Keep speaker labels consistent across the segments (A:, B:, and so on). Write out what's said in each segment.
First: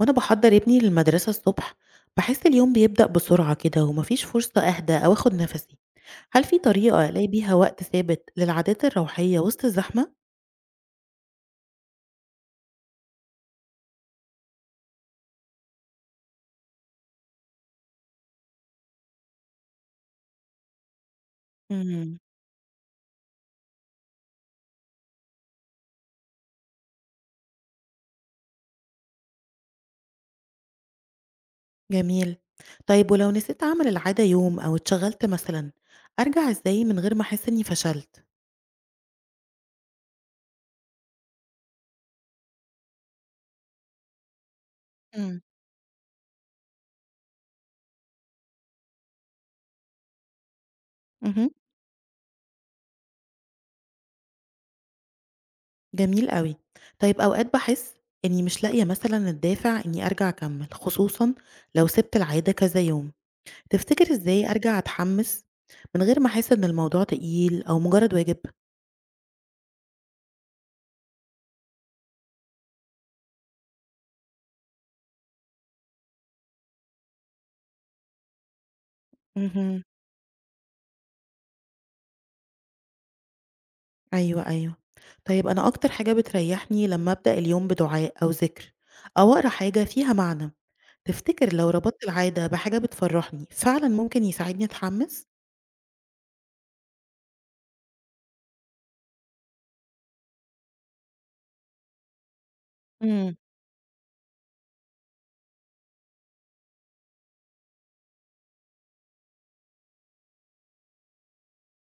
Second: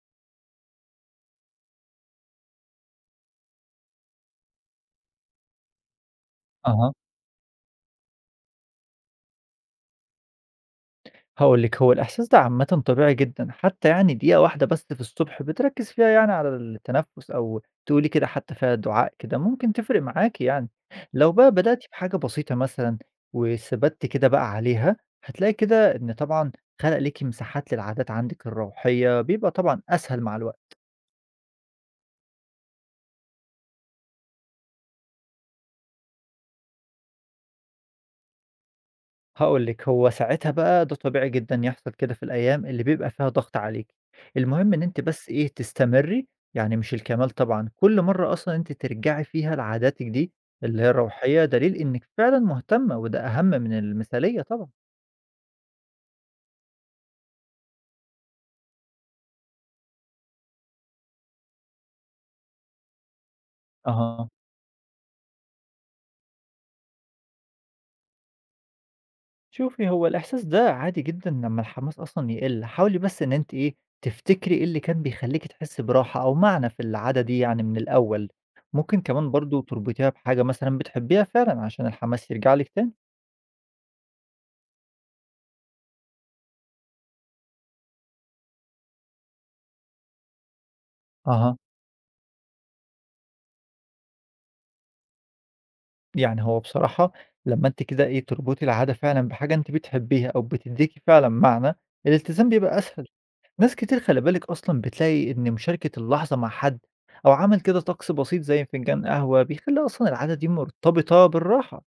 A: وأنا بحضّر ابني للمدرسة الصبح، باحس اليوم بيبدأ بسرعة كده ومفيش فرصة أهدى أو آخد نفسي، هل في
B: أها.
A: طريقة ألاقي بيها وقت ثابت للعادات الروحية وسط الزحمة؟
B: هاقول لِك، هو الإحساس ده عامةً طبيعي جدًا، حتى يعني دقيقة واحدة بس في الصبح بتركّز فيها يعني على التنفُّس أو تقولي كده حتى فيها دعاء كده، ممكن تفرق معاكِ يعني. لو بقى بدأتِ بحاجة
A: امم
B: بسيطة مثلًا وثبتِّ كده بقى عليها، هتلاقي كده إن طبعًا خَلَق ليكِ مساحات للعادات عندِك الروحية، بيبقى طبعًا أسهل مع الوقت.
A: جميل، طيب ولو نسيت أعمل العادة يوم أو اتشغلت مثلًا، أرجع إزاي من غير ما أحس إني فشلت؟
B: هاقول لِك، هو ساعتها بقى ده طبيعي جدًا يحصل كده في الأيام اللي بيبقى فيها ضغط عليكِ، المهم إن أنتِ بس
A: امم
B: إيه، تستمري، يعني مش الكمال طبعًا، كل مرّة أصلًا أنتِ ترجعي فيها لعاداتِك دي اللي هي الروحية،
A: مهم.
B: دليل إنِّك فعلًا مهتمة وده أهم من المثالية طبعًا.
A: جميل أوي، طيب أوقات باحس إني مش لاقية مثلًا الدافع إني أرجع أكمل، خصوصًا لو سِبت العادة كذا يوم، تفتكر
B: أها،
A: إزاي أرجع أتحمس من غير ما أحس إن الموضوع تقيل أو مجرد واجب؟
B: شوفي هو الإحساس ده عادي جدًا لمّا الحماس أصلًا يقِل، حاولي بس إن أنتِ إيه، تفتكري إيه اللي كان بيخلّيكِ تحسّي براحة أو معنى في العادة دي يعني من الأول، ممكن كمان برضه
A: اهم.
B: تربطيها بحاجة مثلًا بتحبيها فعلًا عشان الحماس يرجع لِك تاني.
A: أيوه، أيوه. طيب أنا أكتر حاجة بتريحني لمّا أبدأ اليوم بدعاء أو ذِكر أو أقرا حاجة فيها معنى، تفتكر
B: أها،
A: لو ربطت العادة بحاجة بتفرحني فعلًا ممكن يساعدني أتحمس؟
B: يعني هو بصراحة لمّا أنتِ كده إيه، تربطي العادة فعلًا بحاجة أنتِ بتحبيها أو بتدّيكِ فعلًا معنى، الالتزام بيبقى أسهل.
A: إمم،
B: ناس كتير خلي بالِك أصلًا بتلاقي إن مشاركة اللحظة مع حد أو عمل كده طقس بسيط زي فنجان قهوة، بيخلّي أصلًا العادة دي مرتبطة بالراحة.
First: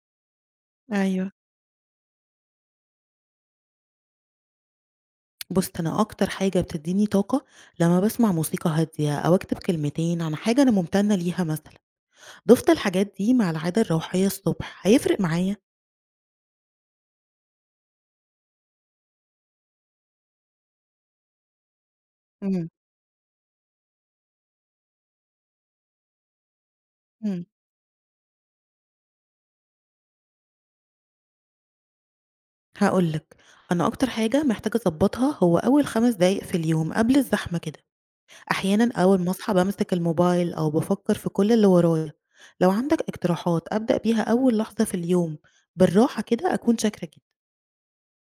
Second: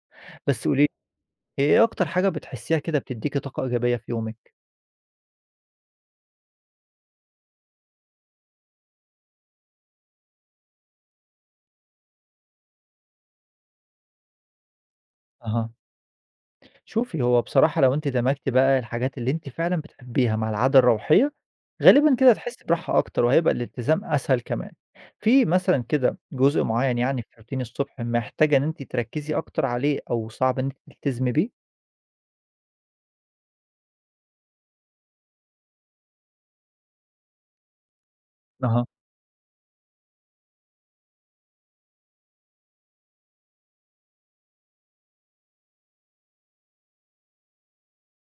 B: بس قولي لي،
A: أيوه.
B: إيه أكتر حاجة بتحسيها كده بتدّيكِ طاقة إيجابية في يومِك؟
A: بُص، أنا أكتر حاجة بتدّيني طاقة لمّا باسمع موسيقى هادية أو أكتب كلمتين عن حاجة أنا ممتنة ليها مثلًا، ضِفت الحاجات دي مع العادة الروحية الصبح هيفرق معايا؟
B: أها. شوفي، هو بصراحة لو أنتِ دمجتِ بقى الحاجات اللي أنتِ فعلًا بتحبيها مع العادة الروحية، غالبًا كده هتحسّي
A: إمم،
B: براحة أكتر وهيبقى الالتزام أسهل كمان. في مثلًا كده جزء معيّن يعني في
A: إمم.
B: روتين الصبح محتاجة إن أنتِ تركّزي أكتر عليه أو صعب إن أنتِ تلتزمي بيه؟
A: هاقول لك، أنا أكتر حاجة محتاجة أضبّطها هو أول 5 دقايق في اليوم قبل الزحمة كده، أحيانًا أول ما أصحى بامسك الموبايل أو بافكّر في كل اللي ورايا، لو عندك اقتراحات أبدأ بيها أول لحظة في اليوم بالراحة كده أكون شاكرة جدًا.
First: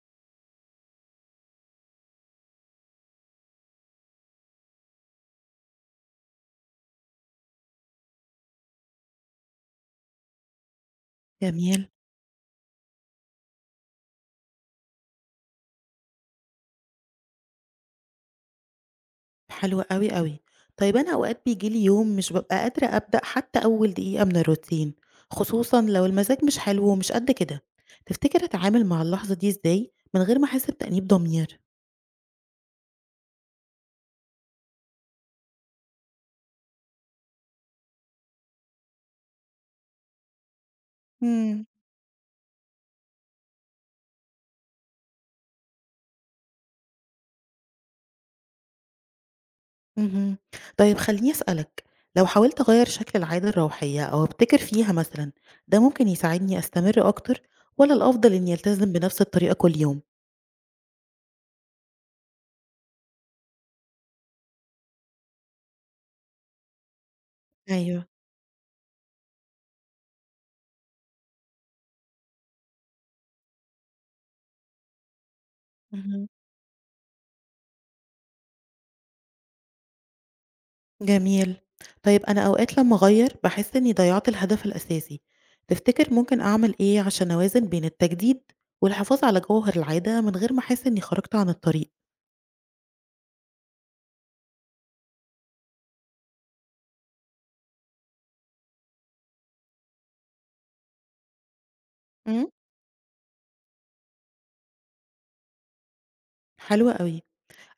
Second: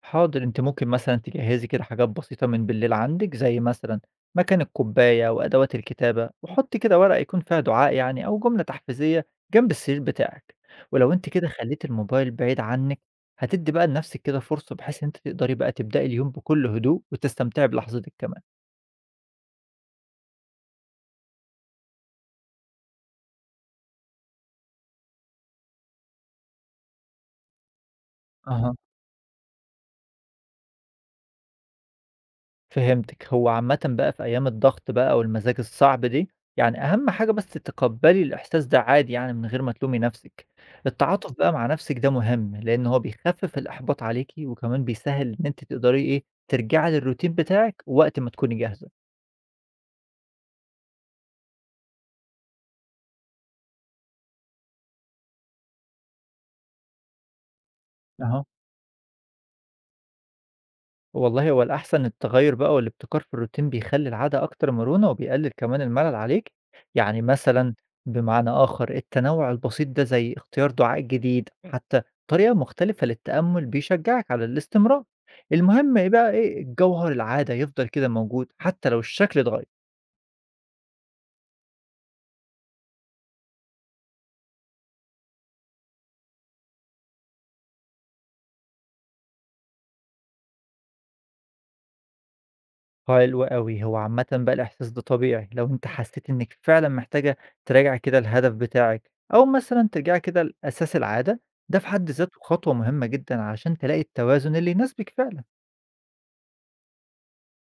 B: حاضر، أنتِ ممكن مثلًا تجهّزي كده حاجات بسيطة من بالليل عندِك، زي مثلًا مكان الكوباية وأدوات الكتابة، وحُطّي كده ورقة يكون فيها دعاء يعني أو جملة تحفيزية جنب السرير بتاعِك، ولو أنتِ كده خلّيتِ
A: جميل.
B: الموبايل بعيد عنِك، هتدّي بقى لنفسِك كده فرصة بحيث إن أنتِ تقدري بقى تبدئي اليوم بكل هدوء وتستمتعي بلحظتِك كمان.
A: حلو أوي، أوي. طيب أنا أوقات بييجي لي يوم مش بابقى قادرة أبدأ حتى أول دقيقة من الروتين، خصوصًا لو المزاج مش حلو ومش قد كده، تفتكر
B: أها،
A: أتعامل مع اللحظة دي إزاي من غير ما أحس بتأنيب ضمير؟
B: فهمتِك، هو عامةً بقى في أيام الضغط بقى والمزاج الصعب دي، يعني أهم حاجة بس تتقبّلي الإحساس ده عادي يعني من غير ما تلومي نَفْسِك. التعاطف بقى
A: إمم.
B: مع نَفْسِك ده مهم، لإن هو بيخفِّف الإحباط عليكِ وكمان بيسهِّل إن أنتِ تقدري إيه، ترجعي للroutine بتاعِك وقت ما تكوني جاهزة.
A: اهم. طيب خلّيني أسألك، لو حاولت أغيّر شكل العادة الروحية أو أبتكر فيها مثلًا، ده ممكن يساعدني أستمر أكتر والّا الأفضل
B: أهو،
A: إني ألتزم بنفس الطريقة كل يوم؟
B: والله هو الأحسن التغيّر بقى والابتكار في الروتين بيخلّي العادة أكتر مرونة وبيقلل كمان الملل عليكِ، يعني مثلًا
A: أيوه.
B: بمعنى آخر التنوّع البسيط ده زي اختيار دعاء جديد، حتى طريقة مختلفة للتأمل بيشجّعك على الاستمرار، المهم إيه
A: اهم.
B: بقى إيه الجوهر العادة يفضل كده موجود حتى لو الشكل اتغيّر.
A: جميل. طيب أنا أوقات لمّا أغيّر باحس إني ضيّعت الهدف الأساسي، تفتكر ممكن أعمل إيه عشان أوازن بين التجديد والحفاظ على جوهر العادة من غير ما أحس إني خرجت عن الطريق؟
B: حلو أوي، هو عامةً بقى الإحساس ده طبيعي، لو أنتِ حسيتِ إنِّك فعلًا محتاجة تراجعي كده الهدف بتاعِك، أو مثلًا ترجعي كده لأساس العادة، ده في حد ذاته
A: إمم.
B: خطوة مهمة جدًا علشان تلاقي التوازن اللي يناسبِك فعلًا.
A: حلو أوي.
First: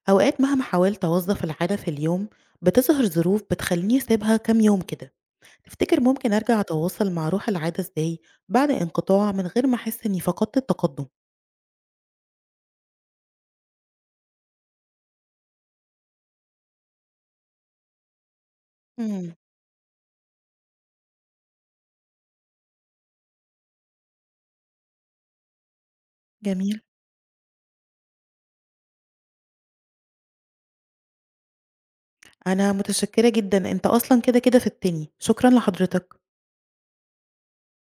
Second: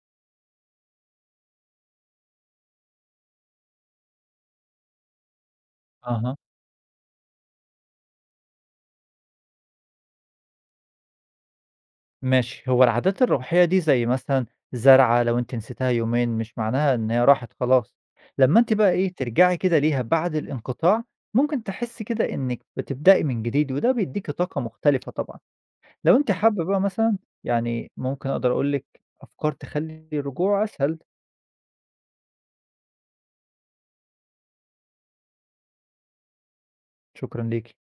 A: أوقات مهما حاولت أوظّف العادة في اليوم، بتظهر ظروف بتخلّيني أسيبها كام يوم كده. تفتكر ممكن
B: أها.
A: أرجع أتواصل مع روح العادة إزاي بعد انقطاع من غير ما أحس إني فقدت التقدم؟
B: ماشي، هو العادات الروحية دي زي مثلًا زرعة لو أنتِ نسيتها يومين مش معناها إن هي راحت خلاص، لمّا أنتِ بقى إيه
A: امم
B: ترجعي كده ليها بعد الانقطاع، ممكن تحسي كده إنِّك بتبدئي من جديد، وده بيديكِ طاقة مختلفة طبعًا. لو أنتِ حابة بقى
A: جميل.
B: مثلًا، يعني ممكن أقدر أقول لِك أفكار تخلّي الرجوع أسهل.
A: أنا متشكرة جدا أنت أصلا كده كده في التاني شكرا لحضرتك.
B: شكرًا ليكِ.